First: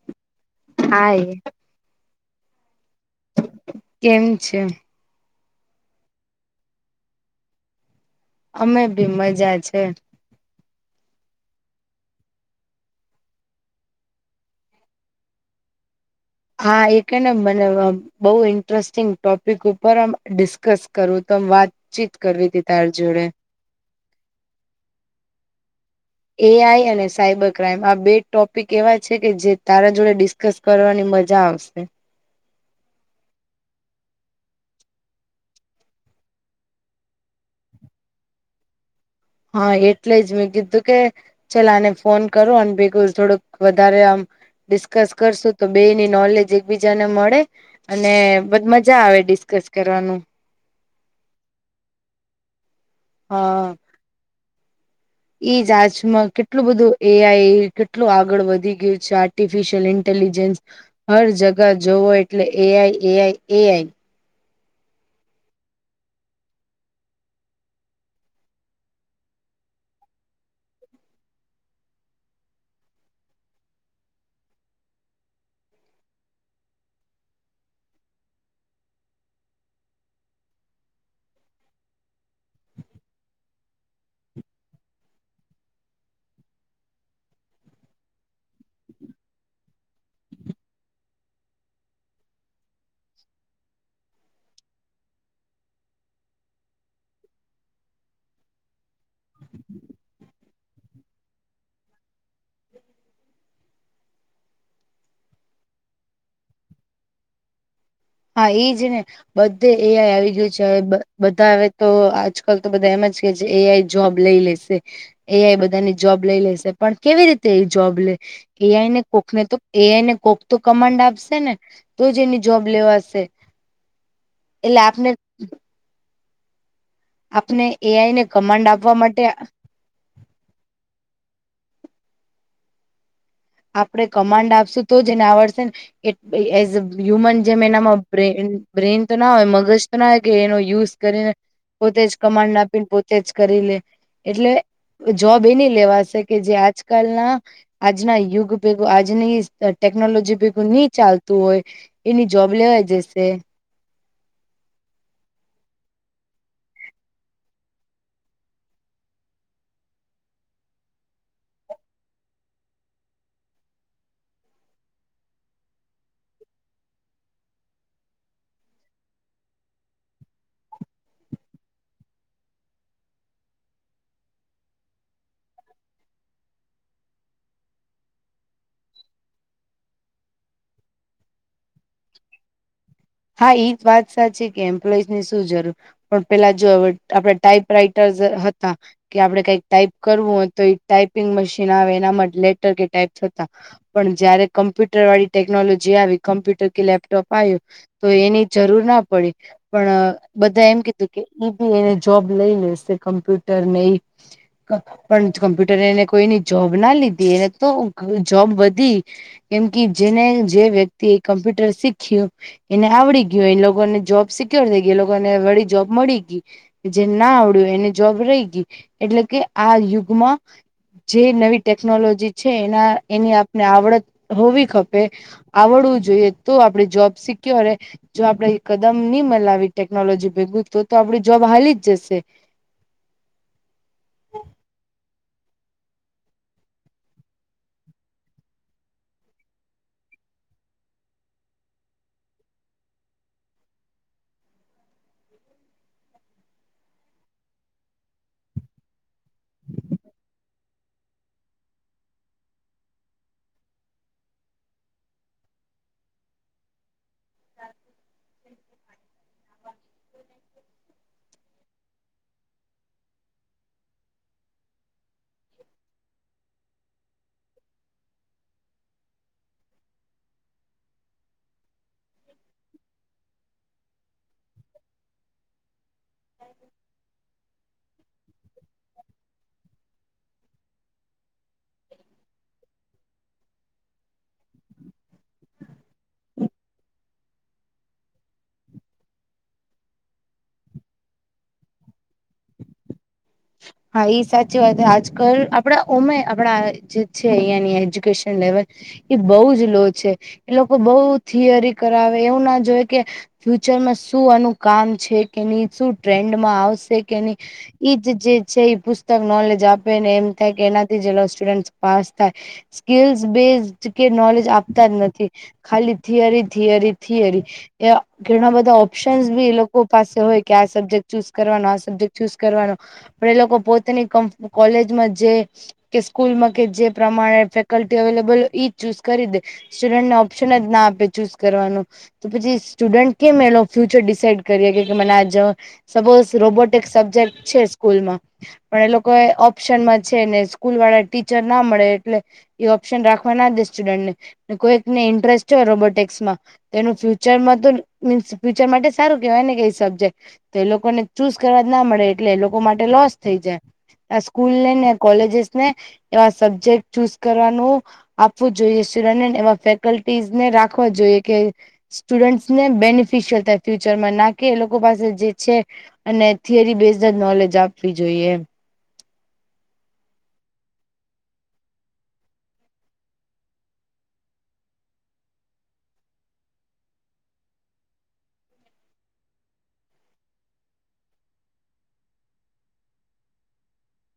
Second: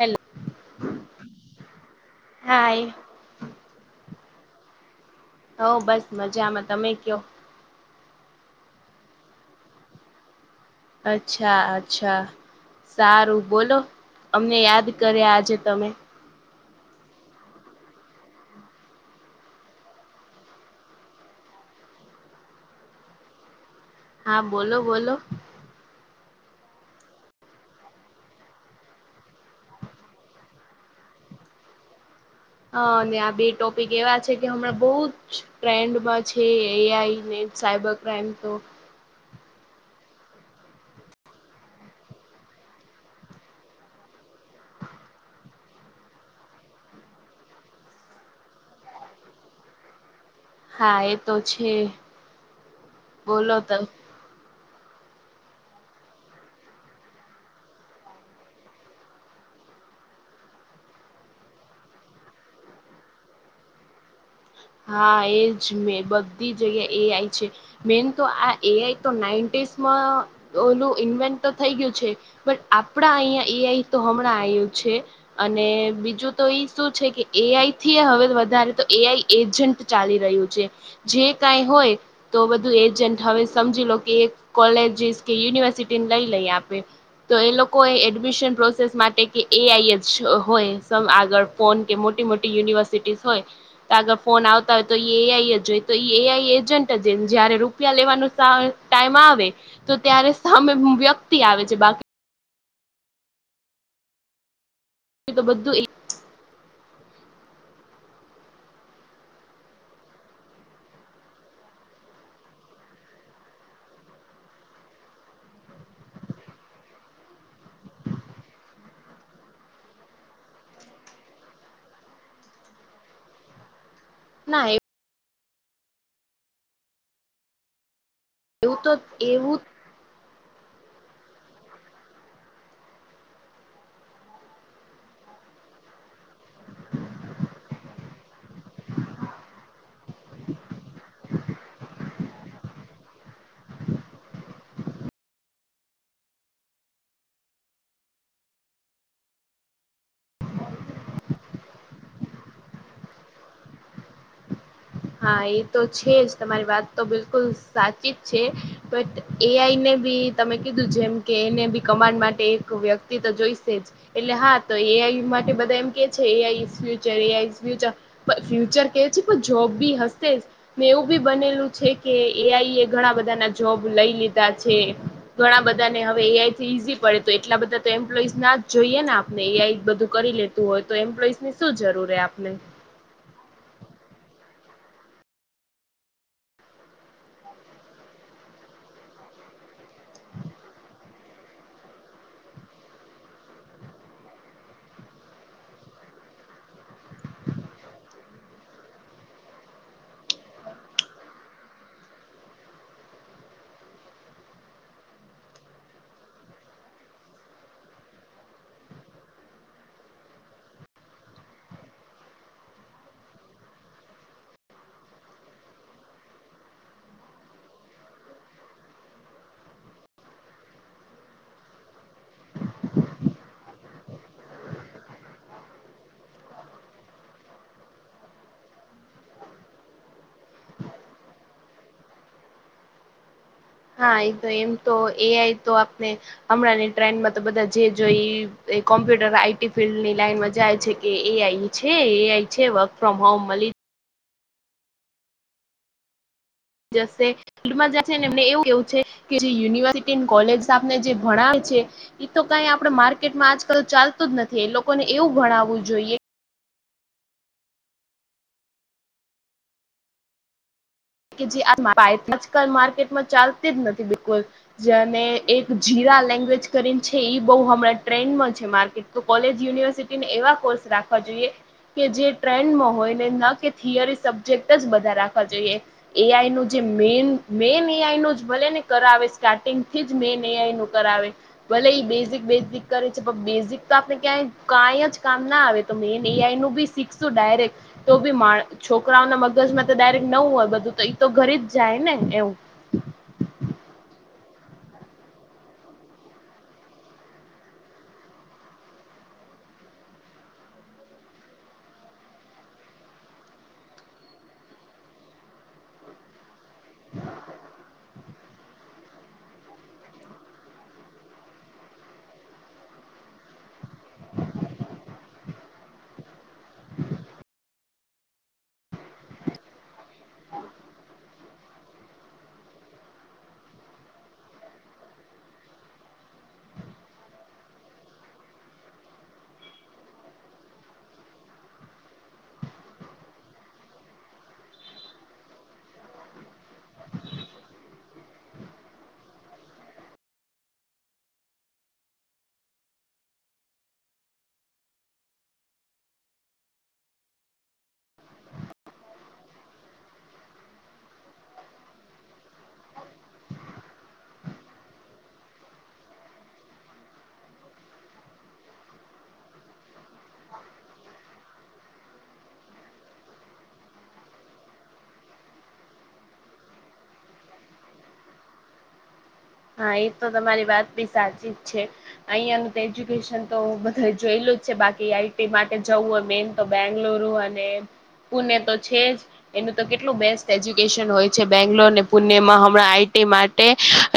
Hello હા. હા. કેમ છે. હો, બસ મજામાં. તમે કયો. અમે ભી મજા છે. અચ્છા અચ્છા સારું બોલો અમને યાદ કરે આજે તમે હા એ કે ને મને બહુ ઇન્ટરેસ્ટિંગ ટોપિક ઉપર આમ ડિસ્કસ કરું તો વાત ચીત કરવી હતી તાર જોડે હા બોલો બોલો. એ આઈ અને સાયબર ક્રાઈમ આ બે ટોપિક એવા છે કે જે તારા જોડે ડિસ ચોક્કસ કરવાની મજા આવશે. હા અને આ બે ટોપિક એવા છે, કે હમણાં બહુ જ ટ્રેન્ડમાં છે, એ આઈ ને સાયબર પ્રઇમ તો. હા એટલે જ મેં કીધું કે. ચલ આને ફોન કરો, અને ભેગું થોડુંક વધારે આમ ડિસ્કસ કરશું તો, બેની નોલેજ એકબીજાને મળે. અને બધ મજા આવે ડિસ્કસ કરવાનું. હા એ તો છે. બોલો હા. તો જચમાં કેટલું બધું એઆઈ કેટલું આગળ વધી ગયું છે. ર્ટિફિશયલ ઇન્ટેલિજન્સ હર જગા જોવો એટલે એ આઈ, એ આઈ, એ આઈ. હા એજ મેં બધી જગ્યા એ આય છે. મેન તો આ એઆઈ તો નાઇન્ટીસમાં ઓલું ઇન્વેન્ટ તો થઈ ગયું છે. પણ આપણા અહિયાં યા એઆઈ તો હમણાં આયુ છે. અને બીજું તો એ શું છે. કે એ આઈથી હવે વધારે તો એઆઈ એજન્ટ ચાલી રહ્યું છે. જે કઈ હોય તો બધું એજન્ટ હવે સમજી લો કે એક કોલેજીસ કે યુનિવર્સિટીને લઈ લઈ આપે તો એ લોકો એડમિશન પ્રોસેસ માટે કે એ આઈ જ હોય આગળ ફોન કે મોટી મોટી યુનિવર્સિટીઝ હોય આગળ ફોન આવતા હોય તો એ એઆઈ જ હોય તો એ એઆઈ એજન્ટ જ જયારે રૂપિયા લેવાનું સ ટાઈમ આવે તો ત્યારે સામે વ્યક્તિ આવે છે. બાકી તો બધું એક હા એજને બધે એ આઈ આવી ગય છે. બધા આવે તો આજકાલ તો બધા એમ કે છે. એઆઈ જોબ લઈ લેશે એઆઈ બધાની જોબ લઈ લેશે પણ કેવી રીતે એ જોબ લે એઆઈને કોક ને તો એઆઈને કોક તો કમાન્ડ આપશે ને તો જ એની જોબ લેવાશે ના એટલે આપને આપને એઆઈ ને કમાન્ડ એવું તો આપવા માટે એવું આપડણે કમાન્ડ આપશું તો જેને આવડશે ને એ એઝ અ હ્યુમન જેમ એનામાં બ્રેઇન તો ના હોય મગજ તો ના હોય કે એનો યુઝ કરીને પોતે જ કમાન્ડ આપીને પોતે જ કરી લે એટલે જોબ એની લેવાશે કે જે આજકાલના આજના યુગ ભેગું આજની ટેકનોલોજી ભેગું નહી ચાલતું હોય એની જોબ લેવા જશે હા એ તો છે. જ તમારી વાત તો બિલકુલ સાચી જ છે. બ એ આઈને બી તમે કીધું જેમ કે એને બી કમાન્ડ માટે એક વ્યક્તિ તો જોઈશે જ એટલે હા તો એઆઈ માટે બધા એમ કે છે. એ આ ફ્યુચર એ આ ફ્યુર ફ્યુચર કે છે. પણ જોબ બી હતે મેં એવું બી બનેલું છે. કે એઆઈ એ ઘણા બધા ના જોબ લઈ લીધા છે. ઘણા બધાને હવે એઆઈ થી ઈઝી પડે તો એટલા બધા તો એમ્પ્લોઈઝ ના જ જોઈએ ને આપને એઆઈ બધું કરી લેત હોય તો એમ્પ્લોઈઝ ની શું જરૂર આપને હા એ જ વાત સાચી છે. કે એમ્પ્લોઈઝ ની શું જરૂર પણ પેલા જો આપણા ટાઈપ રાઈટર્સ હતા. કે આપડે કઈક ટાઈપ કરવું હોય તો એક ટાઈપિંગ મશીન આવે એના માટે લેટર કે ટાઈપ થતા પણ જયારે કમ્પ્યુટર વાળી ટેકનોલોજી આવી કમ્પ્યુટર કે લેપટોપ આવ્યું. તો એની જરૂર ના પડી. પણ બધા એમ કીધું કે ઈ બી એને જોબ લઈ લેશે કમ્પ્યુટર ને એ. પણ કમ્પ્યુટરે એને કોઈની જોબ ના લીધી એને તો જોબ વધી. કેમ કે જેને જે વ્યક્તિ એ કમ્પ્યુટર શીખ્યું એને આવડી ગયયો એ લોકોને જોબ સિક્યોર થઈ ગયો એ લોકોને વળી જોબ મળી ગયુ જે ના આવડ્યું એને જોબ રહી ગઈ એટલે કે આ યુગમાં જે નવી ટેકનોલોજી છે. એના એની આપને આવડત હોવી ખપે આવડવું જોઈએ તો આપડે જોબ શી કયો રરે જો આપડે કદમ નહી મલાવી ટેકનોલોજી ભેગું તો તો આપડી જોબ હાલી જ જશે હા એતો એમ તો એ આય તો આપને હમણાંની ટ્રેન્ડમાં તો બધા જે જોઈ કોમ્પ્યુટર આઈટી ફિલ્ડની લાઈનમાં જાય છે. કે એ આઈ છે એ આ છે. વર્ક ફ્રોમ હોમ મળી જ ફમાં જ છે. ને એમને એવું એવું છે. કે જે યુનિવર્સિટી કોલેજ આપને જે ભણાયે છે. તો કઈ આપડે માર્કેટમાં આજકાલ ચાલતું જ નથી એ લોકોને એવું ગણાવવું જોઈએ કે જે આજકાલ માર્કેટમાં ચાલતીજ નથી બિલકુલ. જેને એક જીરા લેંગ્વેજ કરીને છે બહ હમણાં ટ્રેન્ડમાં છે માર્કેટ. તો કોલેજ યુનિવર્સિટીને એવા કોર્સ રાખવા જોઈએ. કે જે ટ્રેન્ડમાં હોય ને ન કે થિયરી સબ્જેક્ટજ બધા રાખવા જોઈએ. એ આઈનોજે મેન. મે નિ આય નું જ ભલે ને કરાવે સ્ટાર્ટિંગ થી જ મે નિ્યાય નું કરાવે. ભલે ઈ બેઝિક બેઝિક કરે છે પણ બેઝિક તો આપણે ક્યાંય કઈ જ કામ ના આવે. તો મેન એ આઈ નું બી શીખશું ડાયરેક્ટ. તો બી મા છોકરાઓના મગજમાં તો ડાયરેક્ટ ન હોય બધું તો એ તો ઘરીજ જાય ને એવું. હા એ સાચી વાત આજકાલ આપડા ઉમે આપણા જે છે અહંયાની એજ્યુકેશન લેવલ. એ બઉુ જ લો છે એ લોકો બઉુ થિયરી કરાવે એવું ના જોય કે. ફ્યુચરમાં શું આનું કામ છે કેની શું ટ્રેન્ડમાં આવશે કે ન ઈ. જે છે એ પુસ્તક નોલેજ આપેને એમ થાય કે એનાથી જે સ્ટુડન્ટ પાસ થાય. સ્કીલસ બેઝ કે નોલેજ આપતાજ નથી. ખાલી થિયરી થિયરી થિયરી એ. ઘણા બધા ઓપ્શનસ બી એ લોકો પાસે હોય કે આ સબ્જેક્ટ ચૂઝ કરવાનો આ સબ્જેક્ટ ચૂઝ કરવાનો. પણ એલોકો પોતાની કોલેજમાં જે. કે સ્કૂલમાં કે જે પ્રમાણે ફેકલ્ટી અવેલેબલ હોય જ ચૂઝ કરી દે. સ્ટુડન્ટને ઓપ્શનજ ના આપે ચૂઝ કરવાનું. તો પછી સ્ટુડન્ટ કેમ એલો ફ્યુચર ડિસાઈડ કરીએ કે મને આ જ. સપોઝ રોબોટિક સબ્જેક્ટ છે સ્કૂલમાં. પણ એ લોકો ઓપ્શનમાં છે ને સ્કૂલ વાળા ટીચરના મળે એટલે. એ ઓપ્શન રાખવાના દે સ્ટુડન્ટ ને કોઈકને ઇન્ટરેસ્ટ હોય રોબોટિક્સમાં. તેનું ફ્યુચરમાં તો મીન્સ ફ્યુચર માટે સારું કેવાય ને કે સબ્જેક્ટ. તો એ લોકોને ચૂઝ કરવા જ ના મળે એટલે એ લોકો માટે લોસ થઈ જાય. આ સ્કૂલ ને ને કોલેજસ ને એવા સબ્જેક્ટ ચૂઝ કરવાનું. આપવું જોઈએ શરાનેને એવા ફેકલ્ટીઝને રાખવા જોઈએ કે. સ્ટુડન્ટસ ને બેનિફિશયલ થાય ફ્યુચરમાં ના કે એ લોકો પાસે જે છે. અને થિયરી બેઝજ નોલેજ આપવી જોઈએ. હા એ તો તમારી વાતબી સાચીજ છે. અહિયાંનું તો એજ્યુકેશન તો બધે જોયેલુંજ છે બાકી આઈટી માટે જવું મે. તો બેંગ્લુરુ અને પુણે તો છેજ. એનું તો કેટલું બેસ્ટ એજ્યુકેશન હોય છે બેંગ્લોર અને પુણેમાં હમણાં આઈટી માટે.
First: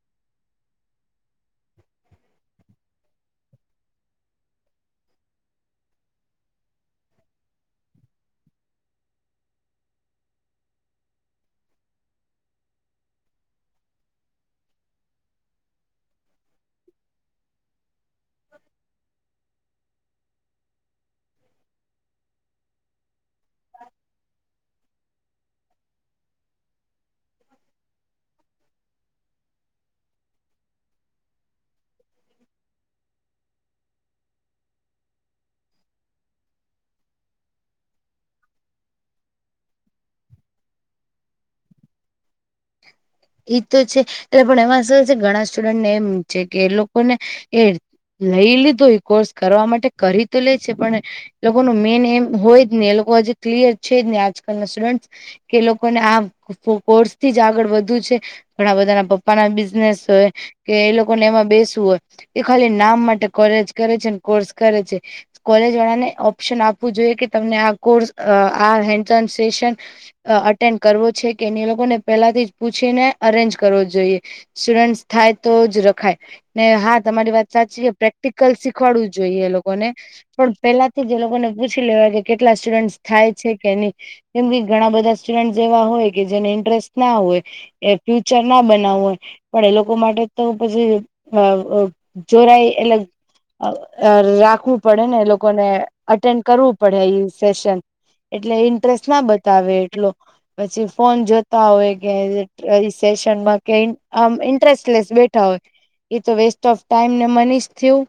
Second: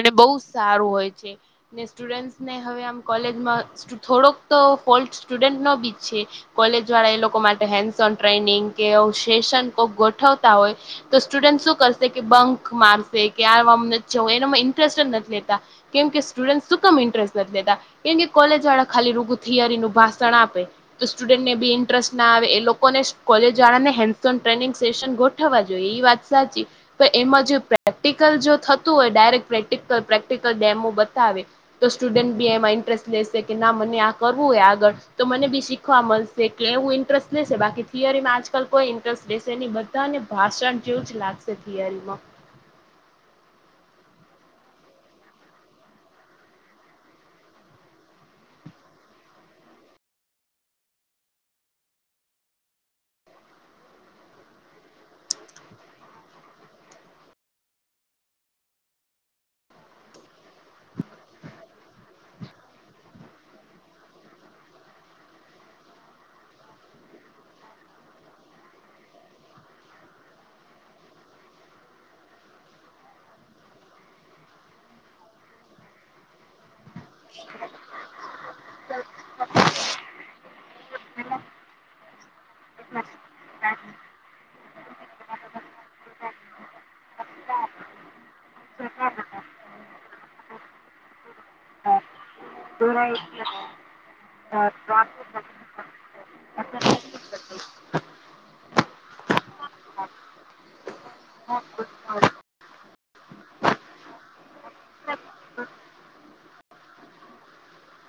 અને બહુ સારું હોય છે ને સ્ટુડન્ટ્સ ને હવે આમ કોલેજમાં. થોડો તો ફોલ્ટ સ્ટુડન્ટનો બી છે. કોલેજ વાળા એ લોકો માટે હેન્સ ઓન ટ્રેનિંગ કે સેશન કો ગોઠવતા હોય. તો સ્ટુડન્ટ શું કરશે કે બંક મારશે કે આ એનામાં ઇન્ટરેસ્ટ જ નથી લેતા. કેમ કે સ્ટુડન્ટ સુ કમ ઇન્ટરેસ્ટ નથી લેતા. એમની કે કોલેજ વાળા ખાલી રૂગુ થીયરી નું ભાષણ આપે. તો સ્ટુડન્ટને બી ઇન્ટરેસ્ટના આવે એ લોકોને કોલેજને હેન્ ટ્રેનિંગ સેસન ગો. થવા જો‌ઇએ ઇવાત સાચી પણ એમાં જો પ્રેક્ટિકલ જો થતું હોય ડાયરેક્ટ પ્રે્ટ. ડિકલ પ્રેક્ટિકલ ડેમો બતાવે. તો સ્ટુડન્ટ બી એમાં ઇન્ટરેસ્ટ લેશે કે ના મને આ કરવું હોય આગળ. તો મને બી શીખવા મળશે એટલે એવું ઇન્ટરેસ્ટ લેશે બાકી થીયેરીમાં આજકાલ કોઈ ઇન્ટરેસ્ટ દેશે એની બ. ને ભાષણ જેવુંજ લાગશે થિયરીમાં. એ તો છે એટલે પણ એમાં શું છે ઘણા સ્ટુડન્ટને એમ છે કે એ લોકોને. એ લઈ લીધું એ કોર્સ કરવા માટે કરી તો લે છે પણ. લોકો ન મેઇન એમ હોય જ ને એ લોકો આજ ક્લિયર છે જ ને આજકાલના સ્ટુડેન્ટ. કે લોકોને આ કો કોર્સથીજ આગળ વધવુ છે. ઘણા બધા ના પપ્પા ના બિઝનેસ હોય. કે એ લોકોને એમાં બેસવું હોય એ ખાલી નામ માટે કોલેજ કરે છે કોર્સ કરે છે. કોલેજ વાળા ને ઓપ્શન આપવું જોઈએ કે તમને આ કોર્સ આ હેન્ડન સેસન. અ અટેન્ડ કરવો છે કે એને લોકોને. પેલાથી જ પૂછીને અરેન્જ કરવો જોઈએ સ્ટુડન્ટ થાય તો જ રખાય. ને હા તમારી વાત સાચી છે પ્રેક્ટિકલ શીખવાડવું જોઈએ એ લોકોને. પણ પેલાથી જ એ લોકોને પૂછી લેવા કે કેટલા સ્ટુડન્ટસ થાય છે કે નહી. જેમ કે ઘણા બધા સ્ટુડન્ટ એવા હોય કે જેને ઇન્ટરેસ્ટ ના હોય. એ ફ્યુચર ના બનાવવું હોય પણ એ લોકો માટે તો પછી અ અ. જોરાય એટલે. અ રાખવું પડે ને લોકોને અટેન્ડ કરવું પડે એ. સેશન એટલે ઇન્ટરેસ્ટ ના બતાવે એટલો પછી ફોન જો. તા હોય કે સેશનમાં કે આમ ઇન્ટરેલેટ લસ બેઠા હોય. એ તો વેસ્ટ ઓફ ટાઈમ ને મનીશ થયું.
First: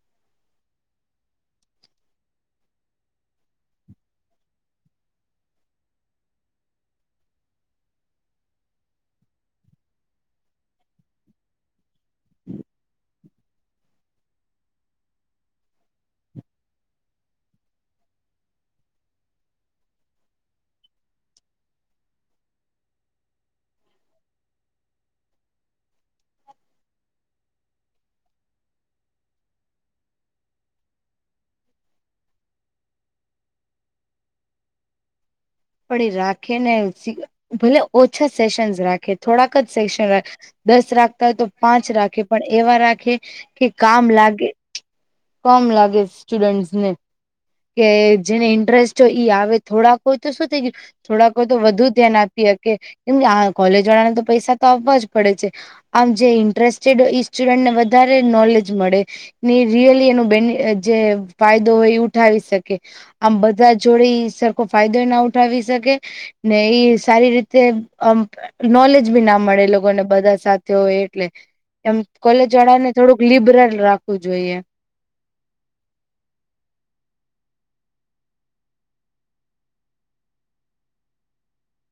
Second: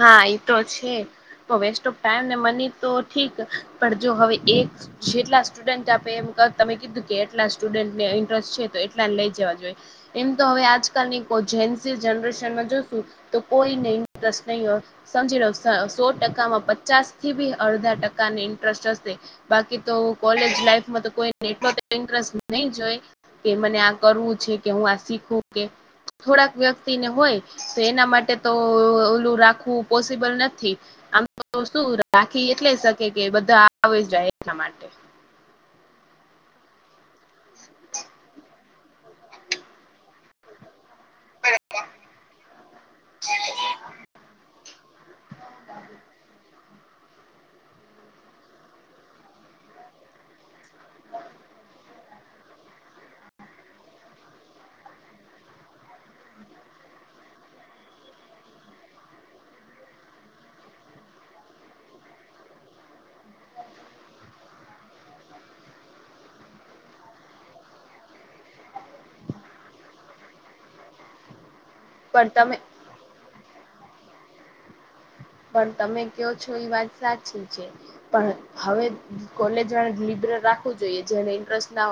હા એ તો છે તો વેસ્ટ ઓફ ટાઈમ ને મની તો ઠીક પણ જો હવે એક. જેટલા સ્ટુડન્ટ આપે એમ તમે કીધું કે એટલા સ્ટુડન્ટને ઇન્ટરેસ્ટ છે તો એટલા લઈ જવા જોઈએ. એમ તો હવે આજકાલની કો‌ઇ જે જનરેશનમાં જોશું તો કોઈ નહી. નહીં હો સમજી લો સ સો ટકામાં પચાસ થી બી અડધા ટકાને ઇન્ટરસ હશે. બાકી તો કોલેજ લાઈફમાં તો કોઈ એટલો ઇન્ટરેસ્ટ નહી જોય. કે મને આ કરવું છે કે હું આ શીખું કે. થોડાક વ્યક્તિને હોય તો એના માટે તો ઓલું રાખવું પોસિબલ નથી. આમ તો શું રાખી એટલે શકે કે બધા આવે જાય એના માટે. પડી રાખે ને ભલે ઓછા સેશન રાખે થોડાક જ સેેશન રાખે. દસ રાખતા હોય તો પાંચ રાખે પણ એવા રાખે કે કામ લાગે. કામ લાગે સ્ટુડન્ટસ ને. કે જેને ઇન્ટરેસ્ટ હોય ઈ આવે થોડાક. તો શું થઈ ગયું થોડાકો તો વધુ ધ્યાન આપી હકે કેમ આ કોલેજ વાળા ને તો પૈસા તો આવવા જ પડે છે આમ જે ઇન્ટરેસ્ટેડ સ્ટુડન્ટ ને વધારે નોલેજ મળે. ની રિયલી એનો બે જે ફાયદો હોય એ ઉઠાવી શકે. આમ બધા જોડે ઇ સરખો ફાયદો ના ઉઠાવી શકે. ને એઈ સારી રીતે અમ. નોલેજ બી ના મળે એ લોકોને બધા સાથે હોય એટલે એમ પણ કોલેજ તમે વાળા ને થોડુંક લિબરલ રાખવું જોઈએ. પણ તમે કો છો એ વાત સાચી છે પણ હવે કોલેજ લિબરલ રાખવું જોઈએ જેને ઇન્ટરેસ્ટ ના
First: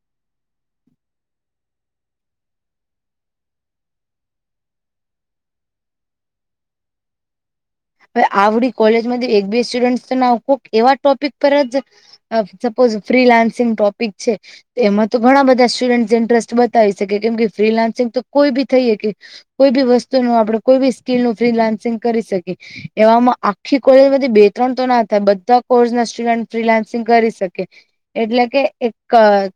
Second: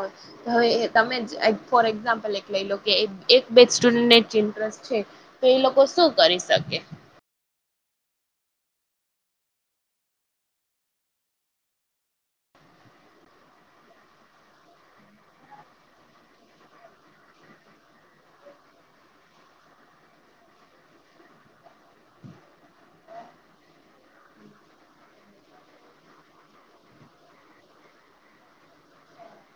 હોય હવે તમે ફોર એક્ઝામ્પલ એક લઈ લો કે એક બે સ્ટુડન્ટને જ ઇન્ટરેસ્ટ છે તો એ લોકો શું કરી શકે હવે આવડી કોલેજમાં એક બે સ્ટુડન્ટ તો ના કોક એવા ટોપિક પર જ સપોઝ ફ્રીલાન્સિંગ ટોપિક છે એમાં તો ઘણા બધા સ્ટુડન્ટ ઇન્ટરેસ્ટ બતાવી શકે કેમ કે ફ્રીલાન્સિંગ તો કોઈ બી થઈ હકે કોઈ બી વસ્તુ નુ આપડે કોઈ બી સ્કીલ નું ફ્રીલાન્સિંગ કરી શકીએ. એવામાં આખી કોલેજમાંથી બે ત્રણ તો ના થાય બધા કોર્સ ના ફ્રીલાન્સિંગ કરી શકે એટલે કે એક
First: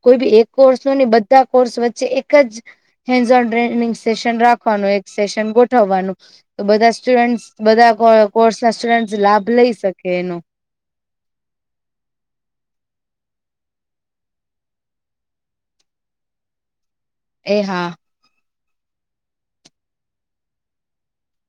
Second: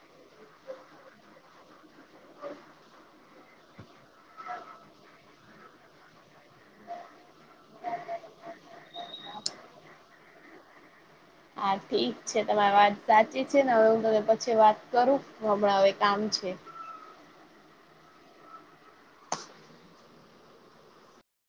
કોઈ બી એક કોર્સ નુ નઈ બધા કોર્સ વચ્ચે એક જ હેન્સ ઓન ટ્રેનિંગ સેશન રાખવાનું એક સેશન ગોઠવવાનું તો બધા સ્ટુડન્ટ બધા કોર્સ ના સ્ટુડન્ટ લાભ લઈ શકે એનો હા ઠીક છે તમારી વાત સાચી છે ને હવે હું તને પછી વાત કરું હમણાં હવે કામ છે એ હા